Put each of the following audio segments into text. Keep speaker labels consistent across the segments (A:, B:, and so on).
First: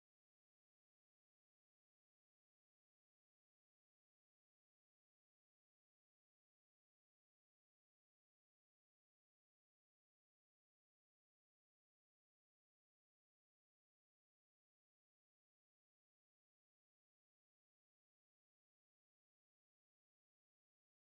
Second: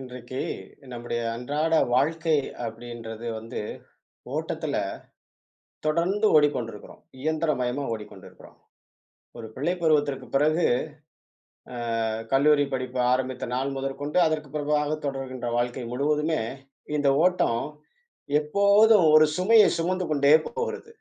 A: இன்றைக்கு நம்முடைய அன்றாட வாழ்க்கை அப்படின்றது வந்து ஓட்டத்துல தொடர்ந்து ஓடிக்கொண்டிருக்கிறோம். இயந்திரமயமா ஓடிக்கொண்டிருக்கிறோம். ஒரு பிள்ளை பருவத்திற்கு பிறகு கல்லூரி படிப்பு ஆரம்பித்த நாள் முதற்கொண்டு அதற்கு பிறகாக தொடர்கின்ற வாழ்க்கை முழுவதுமே இந்த ஓட்டம் எப்போதும் ஒரு சுமையை சுமந்து கொண்டே போகிறது.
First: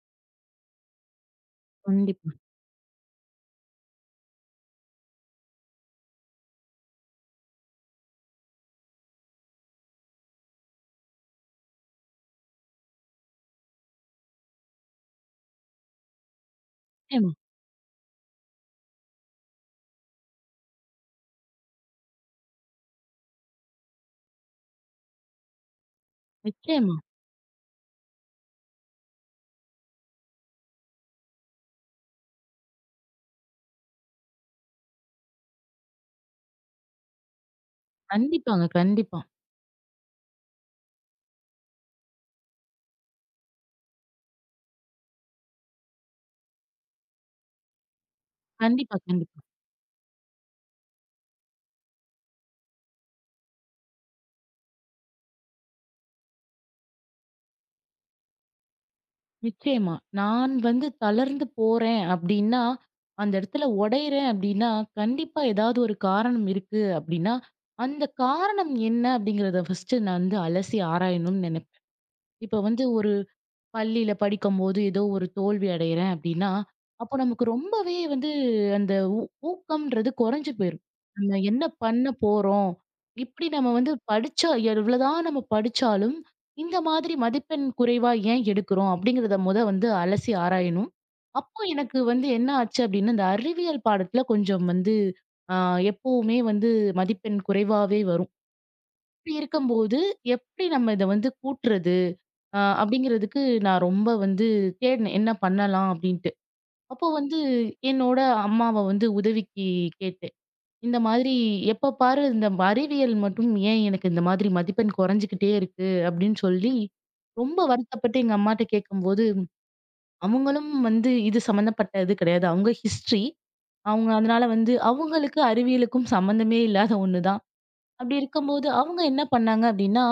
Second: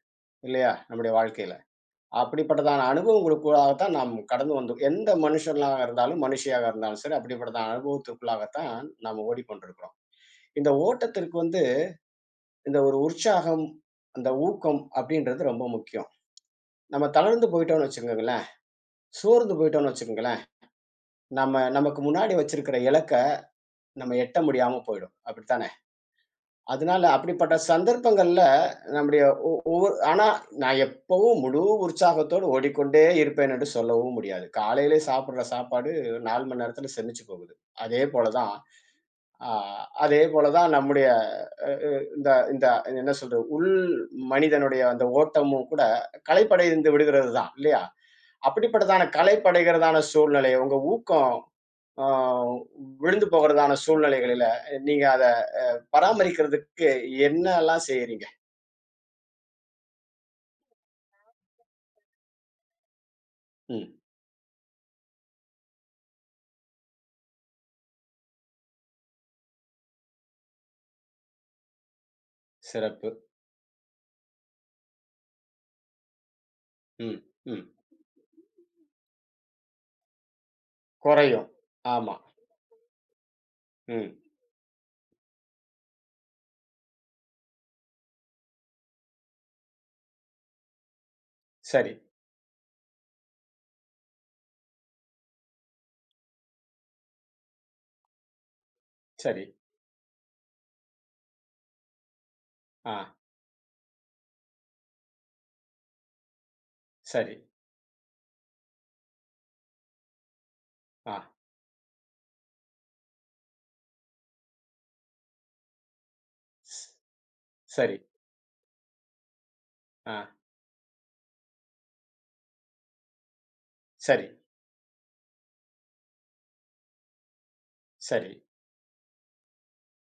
A: இல்லையா? நம்முடைய வாழ்க்கையில.
B: கண்டிப்பா.
A: அப்படிப்பட்டதான அனுபவங்களுக்குள்ளாக தான் நாம் கடந்து வந்தோம். எந்த மனுஷனாக இருந்தாலும், மனுஷியாக இருந்தாலும் சரி, அப்படிப்பட்டதான அனுபவத்திற்குள்ளாகத்தான் நாம் ஓடிக்கொண்டிருக்கிறோம். இந்த ஓட்டத்திற்கு வந்து இந்த ஒரு உற்சாகம், அந்த ஊக்கம் அப்படின்றது ரொம்ப முக்கியம். நம்ம
B: நிச்சயமா,
A: தளர்ந்து போயிட்டோம்னு வச்சுக்கோங்களேன், சோர்ந்து போயிட்டோம்னு வச்சுக்கோங்களேன், நம்ம நமக்கு முன்னாடி வச்சிருக்கிற இலக்க நம்ம எட்ட முடியாம போயிடும். அப்படித்தானே?
B: நிச்சயமா.
A: அதனால அப்படிப்பட்ட சந்தர்ப்பங்கள்ல நம்முடைய ஆனா நான் எப்பவும் முழு உற்சாகத்தோடு ஓடிக்கொண்டே இருப்பேன் என்று சொல்லவும் முடியாது. காலையிலே சாப்பிடுற சாப்பாடு 4 மணி நேரத்துல செரிச்சு போகுது. அதே போல தான்.
B: கண்டிப்பாங்க. கண்டிப்பா.
A: ஆ, அதே போல தான் நம்முடைய அ அ இந்த இந்த என்ன சொல்றது? உள் மனிதனுடைய அந்த ஓட்டமும் கூட கலைப்படைந்து விடுகிறது தான் இல்லையா?
B: கண்டிப்பா,
A: அப்படிப்பட்டதான
B: கண்டிப்பா.
A: கலைப்படைகிறதான சூழ்நிலை, உங்க ஊக்கம் ஆ விழுந்து போகிறதான சூழ்நிலைகளில, நீங்க அத பராமரிக்கிறதுக்கு என்னல்லாம் செய்றீங்க?
B: நிச்சயமா. நான் வந்து தளர்ந்து போறேன் அப்டின்னா, அந்த இடத்துல
A: ம்.
B: உடையறேன் அப்டின்னா, கண்டிப்பா ஏதாவது ஒரு காரணம் இருக்கு அப்டின்னா, அந்த காரணம் என்ன அப்டிங்கிறத ஃபர்ஸ்ட்டு நான் வந்து அலசி ஆராயணும்னு நினைப்பேன். இப்ப வந்து
A: சிறப்பு.
B: ஒரு பள்ளியில படிக்கும்போது ஏதோ ஒரு தோல்வி அடையிறேன் அப்படின்னா, அப்போ
A: ம்,
B: நமக்கு
A: ம்.
B: ரொம்பவே வந்து அந்த ஊக்கம்ன்றது குறைஞ்சு போயிரும். நம்ம
A: குறையும்.
B: என்ன பண்ண
A: ஆமா.
B: போறோம்? இப்படி நம்ம வந்து
A: ம்.
B: படிச்சா எவ்வளோதான் நம்ம படிச்சாலும், இந்த மாதிரி மதிப்பெண் குறைவா ஏன் எடுக்கிறோம்? அப்படிங்கிறத மொத வந்து அலசி ஆராயணும். அப்போ
A: சரி,
B: எனக்கு வந்து என்ன ஆச்சு அப்படின்னா, இந்த அறிவியல் பாடத்துல கொஞ்சம் வந்து அ எப்பவுமே வந்து மதிப்பெண் குறைவாவே வரும். அப்படி
A: சரி.
B: இருக்கும்போது, எப்படி நம்ம இத வந்து கூட்டுறது?
A: ஆ,
B: அப்படிங்கிறதுக்கு நான் ரொம்ப வந்து தேடினேன். என்ன பண்ணலாம் அப்படின்ட்டு. அப்போ
A: சரி.
B: வந்து என்னோட அம்மாவ வந்து உதவிக்கு கேட்டேன். இந்த
A: ஆ,
B: மாதிரி எப்ப பாரு இந்த அறிவியல் மட்டும் ஏன் எனக்கு இந்த மாதிரி மதிப்பெண் குறைஞ்சுக்கிட்டே இருக்கு அப்படின்னு சொல்லி
A: ஸ்
B: ரொம்ப
A: சரி.
B: வருத்தப்பட்டு எங்க அம்மாட்ட கேட்கும்போது,
A: ஆ,
B: அவங்களும் வந்து இது சம்மந்தப்பட்ட இது கிடையாது. அவங்க ஹிஸ்ட்ரி. அவங்க
A: சரி,
B: அதனால வந்து அவங்களுக்கு அறிவியலுக்கும் சம்மந்தமே இல்லாத ஒண்ணு தான். அப்படி
A: சரி.
B: இருக்கும்போது, அவங்க என்ன பண்ணாங்க அப்படின்னா,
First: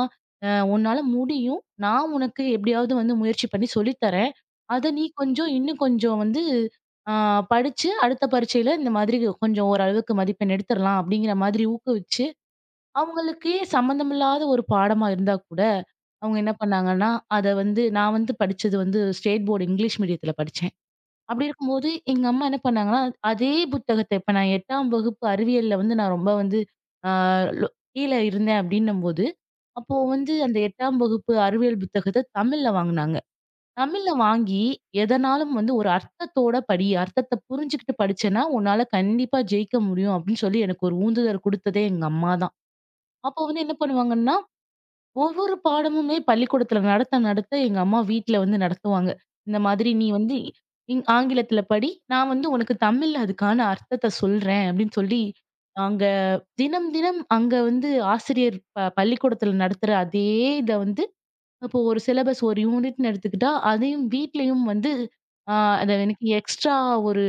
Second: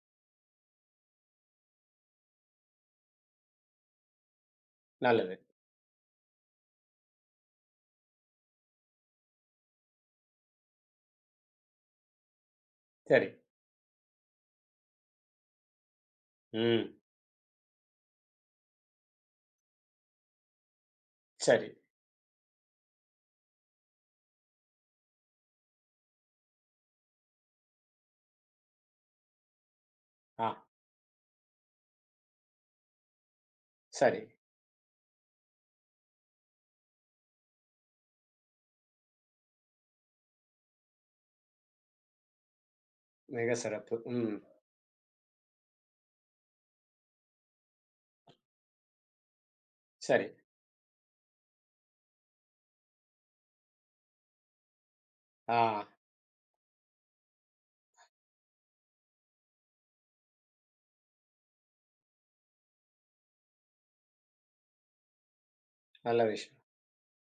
B: "அ உன்னால முடியும். நான் உனக்கு எப்படியாவது வந்து முயற்சி பண்ணி சொல்லி தரேன். அத நீ
A: நல்லது.
B: கொஞ்சம் இன்னும் கொஞ்சம் வந்து அ படிச்சு அடுத்த பரீட்சையில இந்த மாதிரி கொஞ்சம் ஓரளவுக்கு மதிப்பெண் எடுத்துறலாம்." அப்படிங்கிற மாதிரி ஊக்குவிச்சு,
A: சரி.
B: அவங்களுக்கே சம்மந்தமில்லாத ஒரு பாடமா இருந்தா கூட, அவங்க என்ன
A: ம்.
B: பண்ணாங்கன்னா, அத வந்து நான் வந்து படிச்சது வந்து ஸ்டேட் போர்டு இங்கிலீஷ் மீடியத்தில படிச்சேன். அப்படி
A: சரி.
B: இருக்கும்போது எங்க அம்மா என்ன பண்ணாங்கன்னா, அதே புத்தகத்த இப்ப நான் 8ஆம் வகுப்பு அறிவியல்ல வந்து நான் ரொம்ப வந்து ஆ லொ கீழ இருந்தேன் அப்படின்னும்போது, அப்போ வந்து
A: ஆ,
B: அந்த 8ஆம் வகுப்பு அறிவியல் புத்தகத்த தமிழ்ல வாங்குனாங்க. தமிழ்ல
A: சரி.
B: வாங்கி எதனாலும் வந்து ஒரு அர்த்தத்தோட படி, அர்த்தத்த புரிஞ்சுகிட்டு படிச்சேன்னா, உன்னால கண்டிப்பா ஜெயிக்க முடியும் அப்படின்னு சொல்லி எனக்கு ஒரு ஊந்துதல் குடுத்ததே எங்க அம்மா தான். அப்போ
A: மிக
B: வந்து என்ன
A: சிறப்பு. ம்.
B: பண்ணுவாங்கன்னா ஒவ்வொரு பாடமுமே பள்ளிக்கூடத்துல நடத்த நடத்த எங்க அம்மா வீட்ல வந்து நடத்துவாங்க. இந்த மாதிரி நீ
A: சரி.
B: வந்து ஆங்கிலத்துல படி. நான் வந்து உனக்கு தமிழ்ல அதுக்கான அர்த்தத்த சொல்றேன் அப்படின்னு சொல்லி,
A: ஆ,
B: அங்க தினம் தினம் அங்க வந்து ஆசிரியர் பள்ளிக்கூடத்துல நடத்துற அதே இத வந்து இப்போ ஒரு சிலபஸ் ஒரு யூனிட்ன்னு எடுத்துக்கிட்டா, அதையும் வீட்லயும் வந்து அ அத
A: நல்ல
B: எனக்கு
A: விஷயம்.
B: எக்ஸ்ட்ரா ஒரு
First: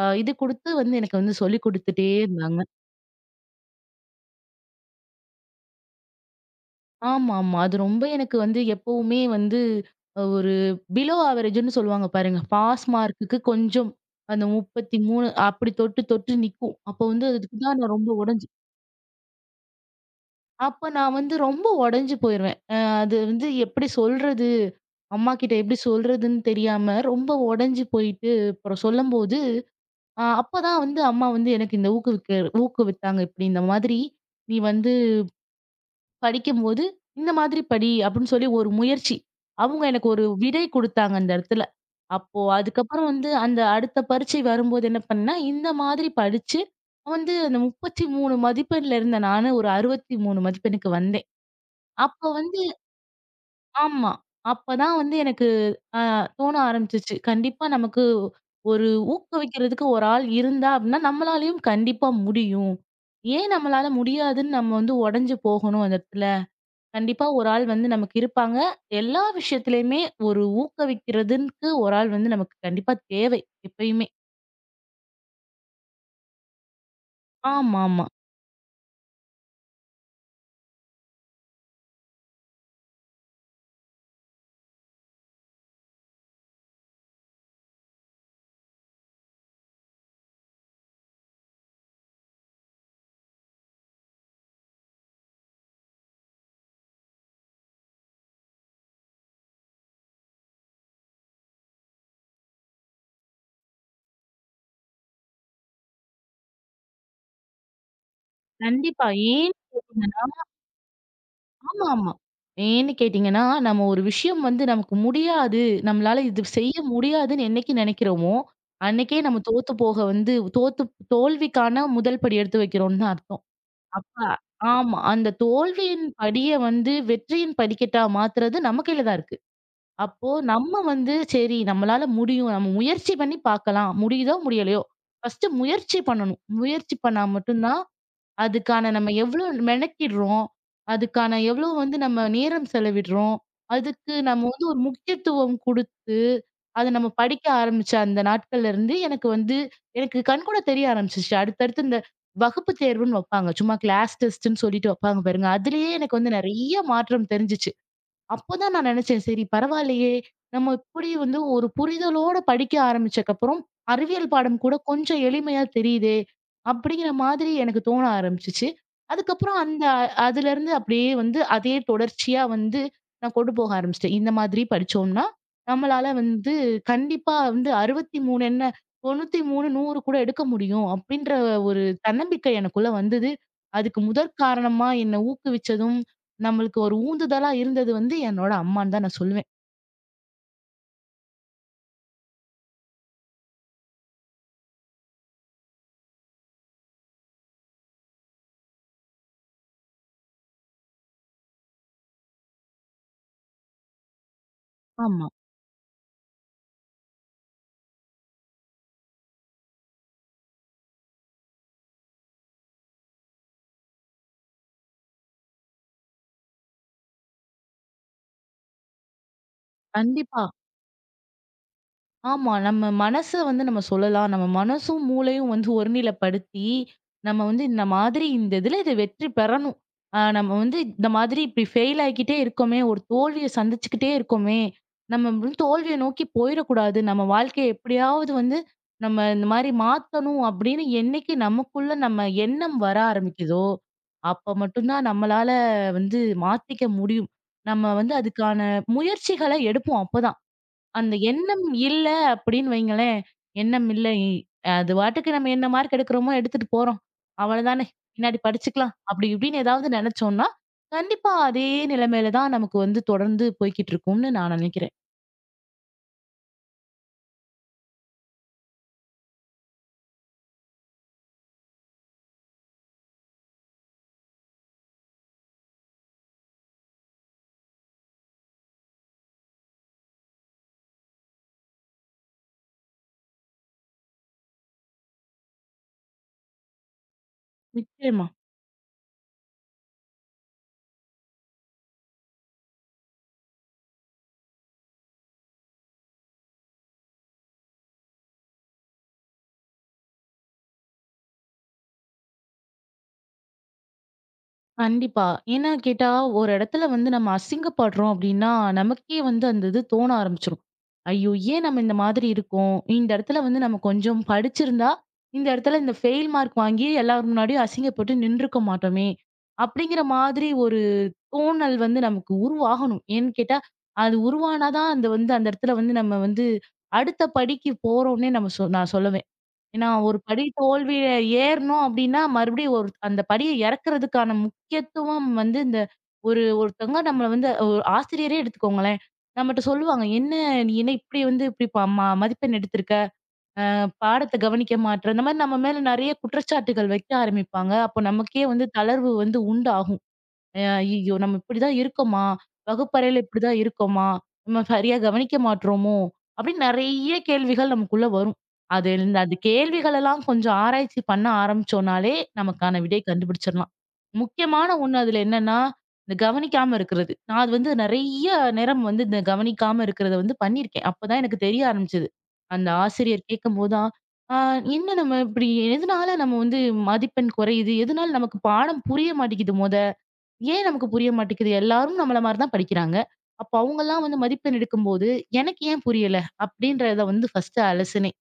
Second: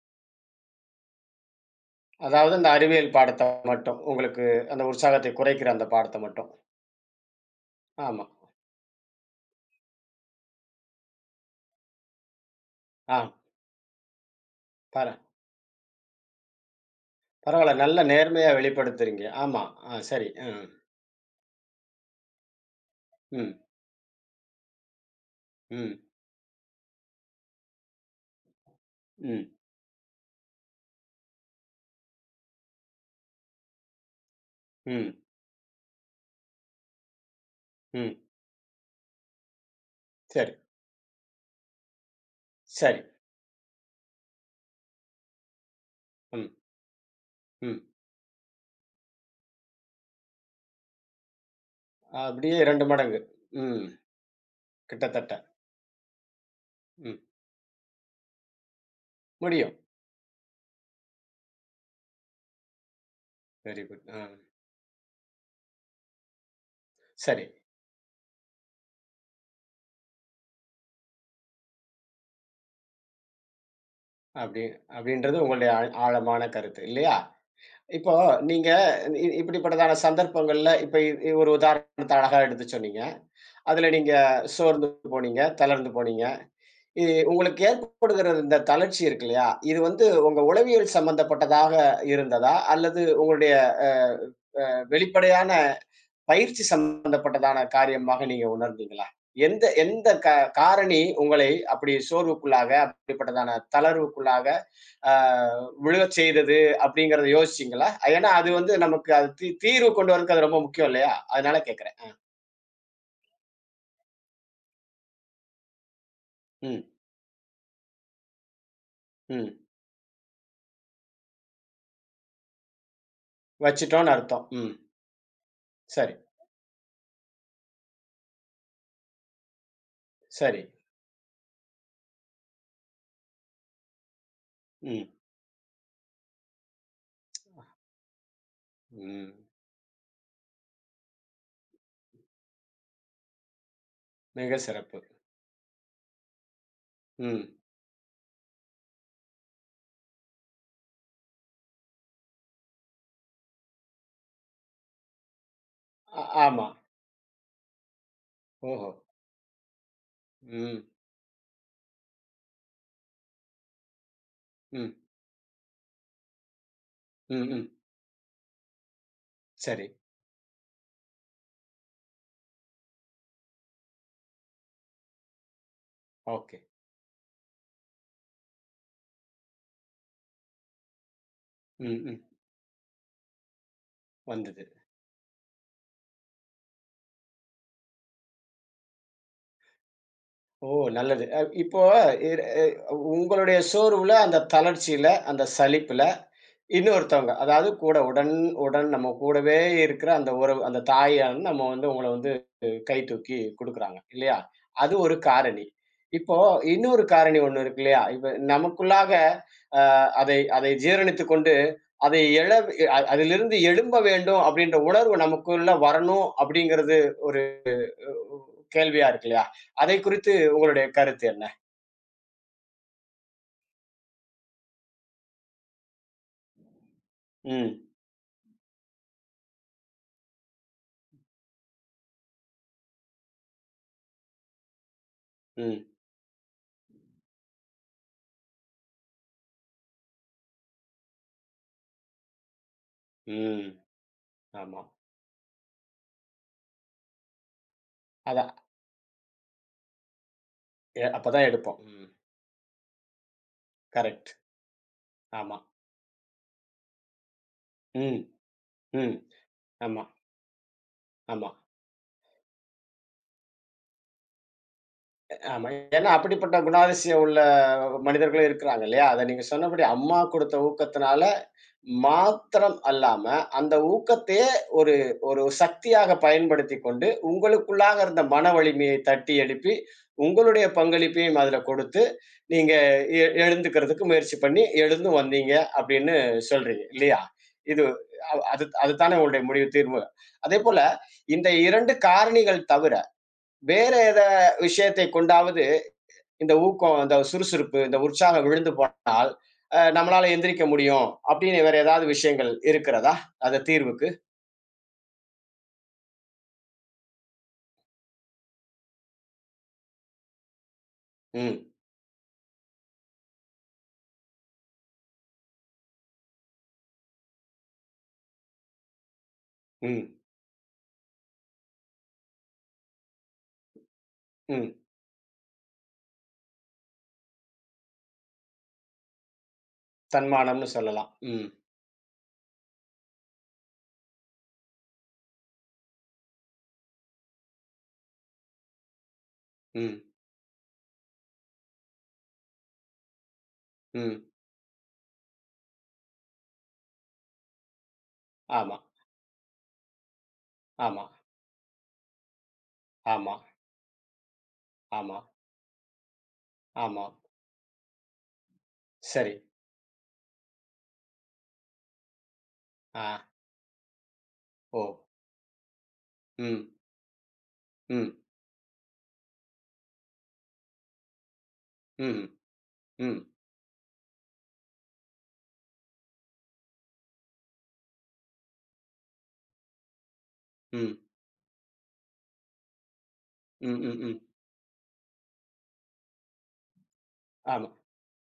B: இது குடுத்து வந்து எனக்கு வந்து சொல்லிக் குடுத்துட்டே
A: அதாவது
B: இருந்தாங்க.
A: அந்த அறிவியல் பாடத்த மட்டும், உங்களுக்கு அந்த உற்சாகத்தை குறைக்கிற அந்த பாடத்த மட்டும்.
B: ஆமா, ஆமா. அது ரொம்ப
A: ஆமா.
B: எனக்கு வந்து எப்பவுமே வந்து ஒரு பிலோ ஆவரேஜ்ன்னு சொல்லுவாங்க பாருங்க. பாஸ்
A: ஆ,
B: மார்க்குக்கு கொஞ்சம் அந்த
A: பர
B: 33 அப்படி தொட்டு தொட்டு நிக்கும். அப்போ வந்து அதுக்கு
A: பரவால்ல.
B: தான் நான்
A: நல்ல
B: ரொம்ப உடைஞ்சு
A: நேர்மையா வெளிப்படுத்துறீங்க. ஆமா. ஆ, சரி. அ.
B: அப்ப நான் வந்து ரொம்ப உடைஞ்சு போயிருவேன். அது வந்து
A: ம்,
B: எப்படி சொல்றது? அம்மாகிட்ட எப்படி
A: ம்,
B: சொல்றதுன்னு தெரியாம ரொம்ப உடைஞ்சு போயிட்டு அப்புறம் சொல்லும்போது,
A: ம்,
B: அப்பதான் வந்து அம்மா வந்து எனக்கு இந்த ஊக்குவிக்க ஊக்குவித்தாங்க. இப்படி இந்த மாதிரி நீ வந்து
A: ம்,
B: படிக்கும்போது, "இந்த மாதிரி படி"
A: ம்.
B: அப்படின்னு சொல்லி ஒரு முயற்சி. அவங்க எனக்கு ஒரு
A: சரி,
B: விடை குடுத்தாங்க அந்த இடத்துல. அப்போ
A: சரி.
B: அதுக்கப்புறம் வந்து அந்த அடுத்த பரீட்சை வரும்போது என்ன பண்ணேன்னா, இந்த மாதிரி
A: ம்,
B: படிச்சு வந்து அந்த
A: ம்.
B: 33 மதிப்பெண்ல இருந்த நானு ஒரு 63 மதிப்பெண்ணுக்கு வந்தேன். அப்ப
A: அப்படியே
B: வந்து
A: 2 மடங்கு. ம்.
B: ஆமா. அப்பதான் வந்து
A: கிட்டத்தட்ட.
B: எனக்கு அ தோண ஆரம்பிச்சுச்சு.
A: ம்.
B: கண்டிப்பா நமக்கு ஒரு
A: முடியும்.
B: ஊக்குவிக்கிறதுக்கு ஒரு ஆள் இருந்தா அப்படின்னா, நம்மளாலயும் கண்டிப்பா முடியும். ஏன்
A: வெரி
B: நம்மளால
A: குட். ஆ.
B: முடியாதுன்னு நம்ம வந்து உடைஞ்சு போகணும் அந்த இடத்துல? கண்டிப்பா
A: சரி.
B: ஒரு ஆள் வந்து நமக்கு இருப்பாங்க. எல்லா விஷயத்திலயுமே ஒரு ஊக்குவிக்கிறதுக்கு ஒரு ஆள் வந்து நமக்கு கண்டிப்பா தேவை, எப்பயுமே.
A: அப்படி அப்படின்றது உங்களுடைய ஆழமான கருத்து இல்லையா?
B: ஆமாமா.
A: இப்போ நீங்க இப்படிப்பட்டதான சந்தர்ப்பங்கள்ல, இப்ப இ இ- ஒரு உதாரணத்த அழகா எடுத்து சொன்னீங்க. அதுல நீங்க சோர்ந்து போனீங்க, தளர்ந்து போனீங்க. இ உங்களுக்கு ஏற்படுகிற இந்த தளர்ச்சி இருக்கு இல்லையா? இது வந்து உங்க உளவியல் சம்பந்தப்பட்டதாக இருந்ததா? அல்லது உங்களுடைய அ வெளிப்படையான பயிற்சி சம்பந்தப்பட்டதான காரியமாக நீங்க உணர்ந்தீங்களா? எந்த எந்த காரணி உங்களை அப்படி சோர்வுக்குள்ளாக, அப்படிப்பட்டதான தளர்வுக்குள்ளாக அ விழச் செய்தது அப்படிங்கிறத யோசிச்சீங்களா? ஏன்னா, அது வந்து
B: கண்டிப்பா.
A: நமக்கு அது
B: ஏன்னு
A: தீர்வு கொண்டு
B: கேட்டீங்கன்னா
A: வரதுக்கு அது ரொம்ப முக்கியம் இல்லையா? அதனால கேட்கிறேன்.
B: ஆமாமா. ஏன்னு கேட்டீங்கன்னா, நம்ம ஒரு விஷயம் வந்து நமக்கு முடியாது, நம்மளால இது செய்ய
A: ம்,
B: முடியாதுன்னு என்னைக்கு நெனைக்கிறோமோ, அன்னைக்கே நம்ம
A: ம்.
B: தோத்து போக வந்து தோத்து தோல்விக்கான முதல் படி எடுத்து வைக்கிறோம்னு தான் அர்த்தம்.
A: வச்சுட்டோம்ன்னு
B: அப்ப
A: அர்த்தம். ம்.
B: ஆமா. அந்த தோல்வியின்
A: சரி,
B: படிய வந்து வெற்றியின் படிக்கட்டா மாத்துறது நம்ம கையில தான் இருக்கு. அப்போ
A: சரி.
B: நம்ம வந்து சரி நம்மளால முடியும். நம்ம முயற்சி பண்ணி பார்க்கலாம். முடியுதோ! முடியலையோ!
A: ம்,
B: ஃபர்ஸ்ட்டு முயற்சி பண்ணணும். முயற்சி பண்ணா மட்டும் தான் அதுக்கான நம்ம
A: ம்.
B: எவ்ளோ மெனக்கிடுறோம். அதுக்கான எவ்ளோ வந்து நம்ம நேரம் செலவிடுறோம். அதுக்கு நம்ம
A: மிக
B: வந்து ஒரு
A: சிறப்பு.
B: முக்கியத்துவம் குடுத்து, அத நம்ம
A: ம்.
B: படிக்க ஆரம்பிச்ச அந்த நாட்கள்ல இருந்து எனக்கு வந்து எனக்கு கண்கூட தெரிய ஆரம்பிச்சுச்சு. அடுத்தடுத்து இந்த வகுப்பு தேர்வுன்னு வப்பாங்க. சும்மா கிளாஸ் டெஸ்ட்டுன்னு சொல்லிட்டு வப்பாங்க பாருங்க. அதுலயே எனக்கு
A: ஆ,
B: வந்து
A: ஆமா.
B: நெறைய மாற்றம் தெரிஞ்சுச்சு. அப்பதான் நான்
A: ஓஹோ!
B: நினைச்சேன், சரி பரவாயில்லையே! நம்ம
A: ம்,
B: இப்படி வந்து ஒரு புரிதலோட படிக்க ஆரம்பிச்சக்கப்புறம், அறிவியல் பாடம் கூட
A: ம்,
B: கொஞ்சம் எளிமையா தெரியுதே! அப்படிங்கிற
A: ம்,
B: மாதிரி
A: ம்.
B: எனக்கு தோண ஆரம்பிச்சுச்சு. அதுக்கப்புறம் அந்த
A: சரி.
B: அதுலருந்து அப்படியே வந்து அதே தொடர்ச்சியா வந்து நான் கொண்டு போக ஆரம்பிச்சுட்டேன். இந்த மாதிரி படிச்சோம்னா, நம்மளால வந்து
A: ஓகே.
B: கண்டிப்பா வந்து 63 என்ன 93, 100 கூட எடுக்க முடியும். அப்படின்ற ஒரு
A: ம், ம்.
B: தன்னம்பிக்கை எனக்குள்ள வந்தது. அதுக்கு முதற்
A: வந்தது.
B: காரணமா என்ன ஊக்குவிச்சதும், நம்மளுக்கு ஒரு ஊந்துதலா இருந்தது வந்து என்னோட அம்மான்னு தான் நான் சொல்லுவேன்.
A: ஓ! நல்லது. இப்போ இர் அ உங்களுடைய சோர்வுல, அந்த தளர்ச்சியில, அந்த சலிப்புல, இன்னொருத்தவங்க, அதாவது கூட உடன் உடன் நம்ம கூடவே இருக்கிற அந்த உறவு, அந்த தாயான நம்ம வந்து உங்கள வந்து கை தூக்கி குடுக்குறாங்க, இல்லையா? அது ஒரு
B: ஆமா.
A: காரணி. இப்போ இன்னொரு காரணி ஒண்ணு இருக்கு இல்லையா? இப்ப நமக்குள்ளாக அ அதை அதை ஜீரணித்துக் கொண்டு, அதை எழ அ அதிலிருந்து எழும்ப வேண்டும் அப்படின்ற உணர்வு நமக்குள்ள வரணும் அப்படிங்கிறது ஒரு கேள்வியா இருக்கு இல்லையா? அதை குறித்து
B: கண்டிப்பா.
A: உங்களுடைய கருத்து என்ன?
B: ஆமா. நம்ம மனச வந்து நம்ம சொல்லலாம். நம்ம மனசும், மூளையும் வந்து ஒருநிலைப்படுத்தி, நம்ம வந்து
A: ம்,
B: இந்த மாதிரி இந்த இதுல இத வெற்றி பெறணும். நம்ம வந்து இந்த மாதிரி இப்படி ஃபெயில் ஆகிக்கிட்டே இருக்கோமே, ஒரு தோல்விய சந்திச்சுக்கிட்டே இருக்கோமே, நம்ம வந்து
A: ம்,
B: தோல்விய நோக்கி போயிறக்கூடாது. நம்ம வாழ்க்கைய எப்படியாவது வந்து நம்ம இந்த மாரி மாத்தணும் அப்படின்னு என்னைக்கு நமக்குள்ள நம்ம எண்ணம் வர ஆரம்பிக்குதோ,
A: ம்.
B: அப்ப
A: ஆமா.
B: மட்டும்தான் நம்மளால வந்து மாத்திக்க முடியும். நம்ம வந்து
A: அதான்.
B: அதுக்கான முயற்சிகள எடுப்போம் அப்பதான். அந்த
A: அப்பதான்
B: எண்ணம்
A: எடுப்போம். ம்.
B: இல்ல அப்படின்னு வைங்களேன். எண்ணம் இல்ல.
A: கரெக்ட்.
B: அது பாட்டுக்கு நம்ம
A: ஆமா.
B: என்ன மார்க் எடுக்கிறோமோ எடுத்துட்டு போறோம். அவ்வளதானே!
A: ம்,
B: பின்னாடி படிச்சுக்கலாம்.
A: ம்.
B: அப்படி இப்படின்னு ஏதாவது
A: ஆமா,
B: நெனைச்சோம்னா, கண்டிப்பா
A: ஆமா,
B: அதே நிலைமையில தான் நமக்கு வந்து தொடர்ந்து போய்க்கிட்டு இருக்கும்னு நான் நினைக்கிறேன்.
A: ஆமா. ஏன்னா அப்படிப்பட்ட குணாதிசயம் உள்ள மனிதர்களும் இருக்கிறாங்க இல்லையா? அத நீங்க சொன்னபடி அம்மா குடுத்த ஊக்கத்தினால மாத்திரம் அல்லாம, அந்த ஊக்கத்தையே ஒரு ஒரு சக்தியாக பயன்படுத்திக் கொண்டு, உங்களுக்குள்ளாக இருந்த மன வலிமையை தட்டி எழுப்பி, உங்களுடைய பங்களிப்பையும் அதுல கொடுத்து, நீங்க எழுந்துக்கிறதுக்கு முயற்சி பண்ணி, எழுந்தும் வந்தீங்க அப்படின்னு சொல்றீங்க இல்லையா? இது
B: நிச்சயமா.
A: அது அது தானே உங்களுடைய முடிவு தீர்வு. அதேபோல இந்த 2 காரணிகள் தவிர, வேற எத விஷயத்தை கொண்டாவது இந்த ஊக்கம், இந்த சுறுசுறுப்பு, இந்த உற்சாகம் விழுந்து போனால், நம்மளால எந்திரிக்க முடியும். அப்படின்னு வேற ஏதாவது விஷயங்கள் இருக்கிறதா? அந்த தீர்வுக்கு?
B: கண்டிப்பா. ஏன்னா கேட்டா, ஒரு இடத்துல வந்து நம்ம அசிங்கப்படுறோம் அப்டின்னா, நமக்கே வந்து அந்த இது தோண ஆரம்பிச்சுரும். ஐயோ!
A: ம்,
B: ஏன் நம்ம இந்த மாதிரி இருக்கோம்? இந்த இடத்துல வந்து நம்ம கொஞ்சம் படிச்சிருந்தா, இந்த இடத்துல இந்த ஃபெயில் மார்க் வாங்கி எல்லார் முன்னாடியும் அசிங்கப்பட்டு நின்றுக்க மாட்டோமே! அப்டிங்கிற
A: ம்,
B: மாதிரி ஒரு தோணல் வந்து நமக்கு உருவாகணும். ஏன்னு கேட்டா, அது உருவானா
A: ம்.
B: தான் அந்த வந்து அந்த இடத்துல வந்து நம்ம வந்து அடுத்த படிக்கு போறோம்னே நம்ம நான் சொல்லுவேன். ஏன்னா, ஒரு படி
A: தன்மானம்னு
B: தோல்விய
A: சொல்லலாம். ம்,
B: ஏறணும் அப்டின்னா, மறுபடியும் ஒரு அந்த படிய இறக்குறதுக்கான முக்கியத்துவம் வந்து இந்த ஒரு ஒருத்தவங்க நம்மள வந்து ஒரு ஆசிரியரே எடுத்துக்கோங்களேன். நம்மட்ட
A: ம்,
B: சொல்லுவாங்க. "என்ன நீ என்ன இப்டி வந்து இப்டி ப ம மதிப்பெண் எடுத்திருக்க? அ
A: ம்.
B: பாடத்த கவனிக்க மாட்ற." இந்த மாரி நம்ம மேல நெறைய குற்றச்சாட்டுகள் வைக்க ஆரம்பிப்பாங்க. அப்போ நமக்கே வந்து
A: ஆமா,
B: தளர்வு வந்து உண்டாகும்.
A: ஆமா,
B: ஐயய்யோ! நம்ம இப்படிதான் இருக்கோமா? வகுப்பறையில
A: ஆமா,
B: இப்படிதான் இருக்கோமா? நம்ம சரியா
A: ஆமா,
B: கவனிக்க மாட்றோமோ? அப்படின்னு
A: ஆமா.
B: நெறைய கேள்விகள் நமக்குள்ள வரும். அது இந்த
A: சரி.
B: அந்த கேள்விகளெல்லாம் கொஞ்சம் ஆராய்ச்சி பண்ண ஆரம்பிச்சோம்னாலே, நமக்கான விடை
A: ஆ,
B: கண்டுபிடிச்சிடலாம். முக்கியமான
A: ஓ!
B: ஒண்ணு அதுல என்னன்னா, இந்த
A: ம்,
B: கவனிக்காம இருக்கிறது. நான் அது வந்து
A: ம்,
B: நெறைய நேரம் வந்து இந்த கவனிக்காம இருக்கிறத வந்து பண்ணியிருக்கேன். அப்பதான் எனக்கு தெரிய ஆரம்பிச்சது.
A: ம்,
B: அந்த
A: ம்,
B: ஆசிரியர் கேட்கும்போது தான், ஆ என்ன நம்ம இப்படி எதனால நம்ம வந்து மதிப்பெண் குறையுது? எதனால நமக்கு பாடம் புரிய மாட்டேங்குது மொத? ஏன் நமக்கு
A: ம்,
B: புரிய மாட்டேங்குது? எல்லாரும் நம்மள மாரி தான் படிக்கிறாங்க. அப்ப
A: ம், ம்,
B: அவங்கலாம் வந்து
A: ம்.
B: மதிப்பெண் எடுக்கும்போது, எனக்கு ஏன் புரியல? அப்படின்றத வந்து ஃபர்ஸ்ட்டு
A: ஆமா.
B: அலசுனேன்.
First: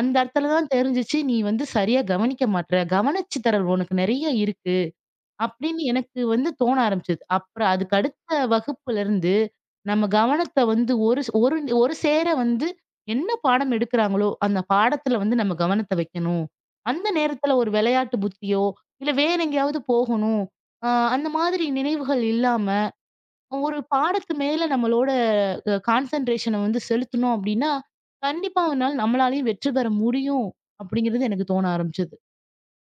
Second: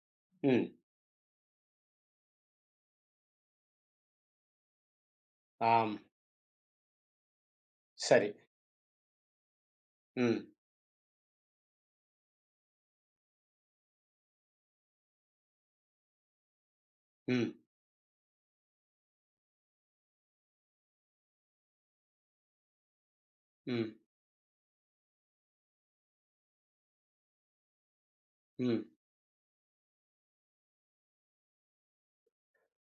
B: அந்த இடத்துல
A: ம்,
B: தான் தெரிஞ்சுச்சு, நீ வந்து சரியா கவனிக்க மாட்ற. கவனிச்சுத்தரல் உனக்கு நெறைய இருக்கு. அப்படின்னு
A: ஆம்.
B: எனக்கு வந்து தோண ஆரம்பிச்சது. அப்புறம் அதுக்கு
A: சரி.
B: அடுத்த வகுப்புலருந்து, நம்ம
A: ம்,
B: கவனத்த வந்து ஒரு ஸ் ஒரு ஒரு சேர வந்து என்ன பாடம் எடுக்குறாங்களோ, அந்த பாடத்துல வந்து நம்ம கவனத்த வைக்கணும். அந்த
A: ம்,
B: நேரத்துல ஒரு விளையாட்டு புத்தியோ, இல்ல வேற எங்கேயாவது போகணும். அ அந்த மாதிரி நினைவுகள் இல்லாம, ஒரு
A: ம்,
B: பாடத்து மேல நம்மளோட கான்சன்ட்ரேஷன வந்து செலுத்துனோம் அப்படின்னா, கண்டிப்பா ஒரு
A: ம்.
B: நாள் நம்மளாலயும் வெற்றி பெற முடியும், அப்படிங்கிறது எனக்கு தோண ஆரம்பிச்சது.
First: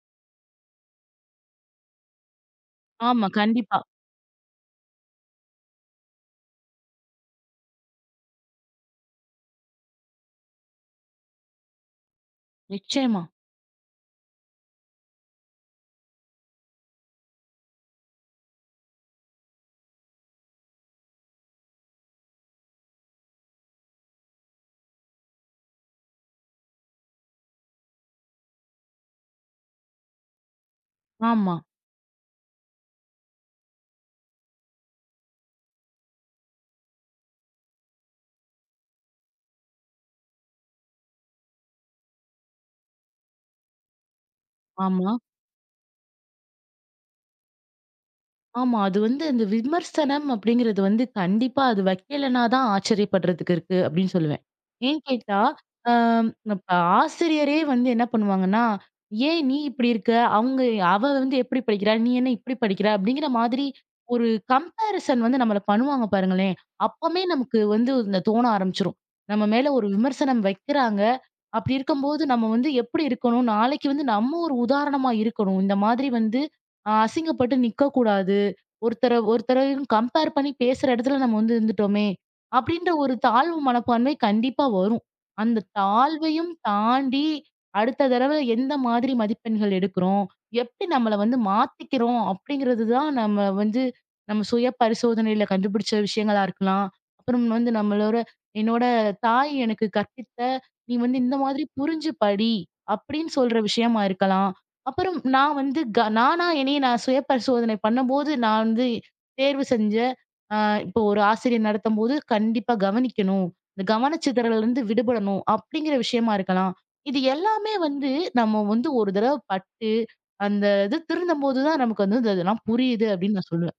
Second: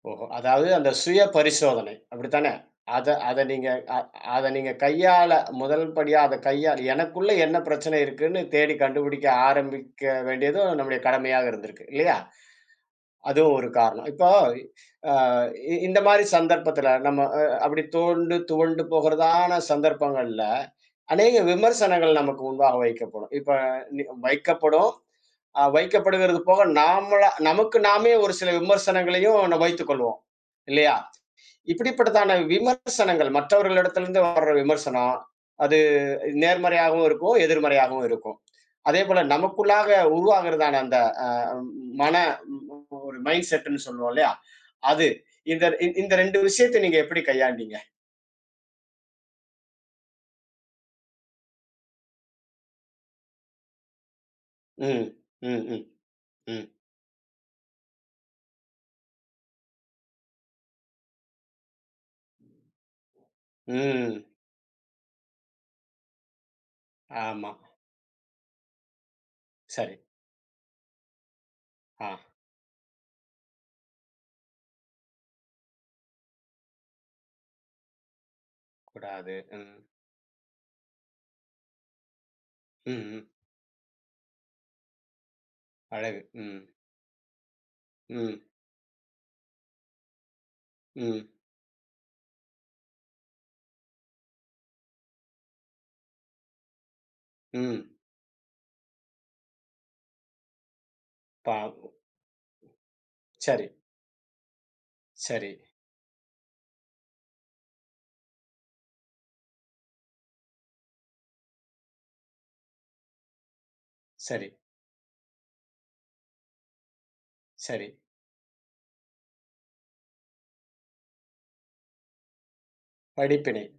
A: ஓஹோ! அதாவது அந்த சுய பரிசோதனை. அப்படித்தானே? அத
B: ஆமா,
A: அத நீங்க
B: கண்டிப்பா.
A: அ அத நீங்க கையாள முதல் படியா அத கையாள எனக்குள்ள என்ன பிரச்சனை இருக்குன்னு தேடி கண்டுபிடிக்க ஆரம்பிக்க வேண்டியதும் நம்முடைய கடமையாக இருந்திருக்கு. இல்லையா?
B: நிச்சயமா.
A: அதுவும் ஒரு காரணம். இப்போ அ இ இந்த மாரி சந்தர்ப்பத்துல நம்ம அப்படி தோண்டு துவண்டு போகிறதான சந்தர்ப்பங்கள்ல அநேக விமர்சனங்கள் நமக்கு முன்பாக வைக்கப்படும். இப்ப வைக்கப்படும். வைக்கப்படுகிறது போக நாமளா நமக்கு நாமே ஒரு சில விமர்சனங்களையும் வைத்துக் கொள்வோம். இல்லையா?
B: ஆமா,
A: இப்படிப்பட்டதான விமர்சனங்கள் மற்றவர்களிடத்திலிருந்து வர்ற விமர்சனம், அது நேர்மறையாகவும் இருக்கும், எதிர்மறையாகவும் இருக்கும். அதேபோல நமக்குள்ளாக உருவாகுறதான அந்த அ மன ஒரு மைண்ட் செட்ன்னு சொல்லுவோம் இல்லையா? அது
B: ஆமா.
A: இந்த இந்த 2 விஷயத்த நீங்க எப்படி கையாண்டீங்க?
B: ஆமா. அது வந்து அந்த விமர்சனம் அப்படிங்கிறது வந்து கண்டிப்பா அது வைக்கலனா தான் ஆச்சரியப்படுறதுக்கு இருக்கு அப்படின்னு சொல்லுவேன். ஏன்னு
A: ம்,
B: கேட்டா,
A: ம், ம்,
B: அம்
A: ம்,
B: இப்ப ஆசிரியரே வந்து என்ன பண்ணுவாங்கன்னா, "ஏன் நீ இப்படி இருக்க? அவங்க அவ வந்து எப்படி படிக்கிறா? நீ என்ன இப்படி படிக்கிற?" அப்படிங்கிற மாதிரி
A: ம்.
B: ஒரு கம்பேரிசன் வந்து நம்மள பண்ணுவாங்க பாருங்களேன். அப்பமே
A: ஆமா.
B: நமக்கு வந்து இந்த தோண ஆரம்பிச்சுரும். நம்ம மேல ஒரு
A: சரி.
B: விமர்சனம் வைக்கிறாங்க. அப்படி
A: ஆ,
B: இருக்கும்போது நம்ம வந்து எப்படி இருக்கணும்? நாளைக்கு வந்து நம்ம ஒரு உதாரணமா இருக்கணும். இந்த மாதிரி வந்து அசிங்கப்பட்டு நிக்கக்கூடாது. ஒருத்தர
A: கூடாது. ம்,
B: ஒருத்தரையும் கம்பேர் பண்ணி பேசுற இடத்துல நம்ம வந்து இருந்துட்டோமே! அப்பிடின்ற
A: ம்,
B: ஒரு
A: ம்.
B: தாழ்வு மனப்பான்மை கண்டிப்பா வரும். அந்த
A: அழகு.
B: தாழ்வையும்
A: ம்,
B: தாண்டி அடுத்த தடவ
A: ம்,
B: எந்த மாதிரி மதிப்பெண்கள் எடுக்கிறோம்? எப்பிடி நம்மள
A: ம்,
B: வந்து மாத்திக்கிறோம்? அப்பிடிங்கிறது தான் நம்ம வந்து நம்ம சுய பரிசோதனையில கண்டுபிடிச்ச விஷயங்களா இருக்கலாம். அப்புறம் வந்து
A: ம்.
B: நம்மளோட என்னோட தாய் எனக்கு கற்பித்த, நீ வந்து இந்த
A: பா
B: மாதிரி புரிஞ்சு படி! அப்பிடின்னு சொல்ற
A: சரி,
B: விஷயமா இருக்கலாம். அப்புறம்
A: சரி,
B: நான் வந்து நானா என்னைய நான் சுய பரிசோதனை பண்ணும்போது, நான் வந்து தேர்வு செஞ்ச அ இப்போ ஒரு ஆசிரியர் நடத்தும்போது கண்டிப்பா கவனிக்கணும். இந்த
A: சரி,
B: கவனச்சிதறல்லருந்து விடுபடணும் அப்படிங்கிற விஷயமா இருக்கலாம். இது எல்லாமே
A: சரி.
B: வந்து நம்ம வந்து ஒரு தடவ பட்டு, அந்த இது திருந்தம்போது தான் நமக்கு வந்து இதெல்லாம் புரியுது அப்படின்னு நான்
A: படிப்பினை.
B: சொல்லுவேன்.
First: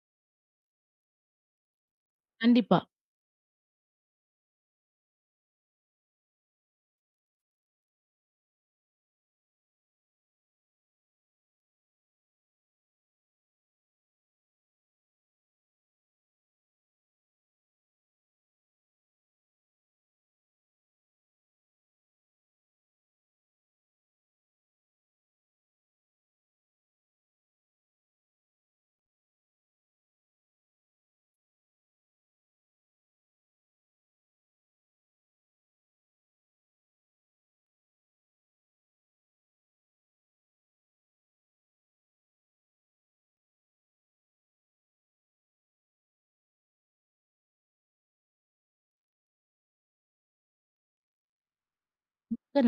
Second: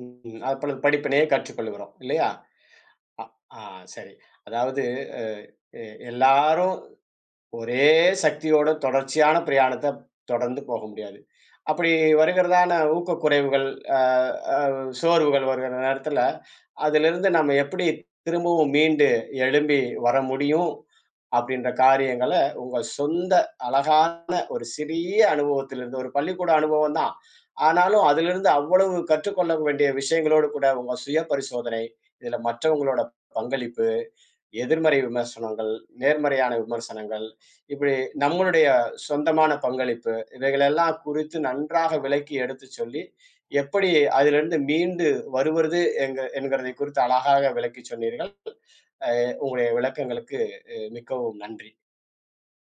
A: ம். அப்பொழுது படிப்பினையே கற்றுக்கொள்கிறோம் இல்லையா?
B: கண்டிப்பா.
A: அ, ஆ, சரி. அதாவது அ எ எல்லாரும் ஒரே சக்தியோட தொடர்ச்சியான பிரயாணத்த தொடர்ந்து போக முடியாது. அப்படி வருகிறதான ஊக்கக்குறைவுகள், அ அ சோர்வுகள் வருகிற நேரத்தில, அதிலிருந்து நம்ம எப்படி திரும்பவும் மீண்டு எழும்பி வர முடியும்? அப்படின்ற காரியங்கள உங்க சொந்த அழகான ஒரு சிறிய அனுபவத்திலிருந்து ஒரு பள்ளிக்கூட அனுபவம் தான். ஆனாலும் அதிலிருந்து அவ்வளவு கற்றுக்கொள்ள வேண்டிய விஷயங்களோடு கூட உங்க சுய பரிசோதனை, இதுல மற்றவங்களோட பங்களிப்பு, எதிர்மறை விமர்சனங்கள், நேர்மறையான விமர்சனங்கள், இப்படி நம்மளுடைய சொந்தமான பங்களிப்பு இவைகளெல்லாம் குறித்து நன்றாக விளக்கி எடுத்துச் சொல்லி, எப்படி அதிலிருந்து மீண்டு வருவது என்கிறதை குறித்து அழகாக விளக்கிச் சொன்னீர்கள். அ உங்களுடைய விளக்கங்களுக்கு மிக்கவும் நன்றி.
B: மிக்க நன்றி.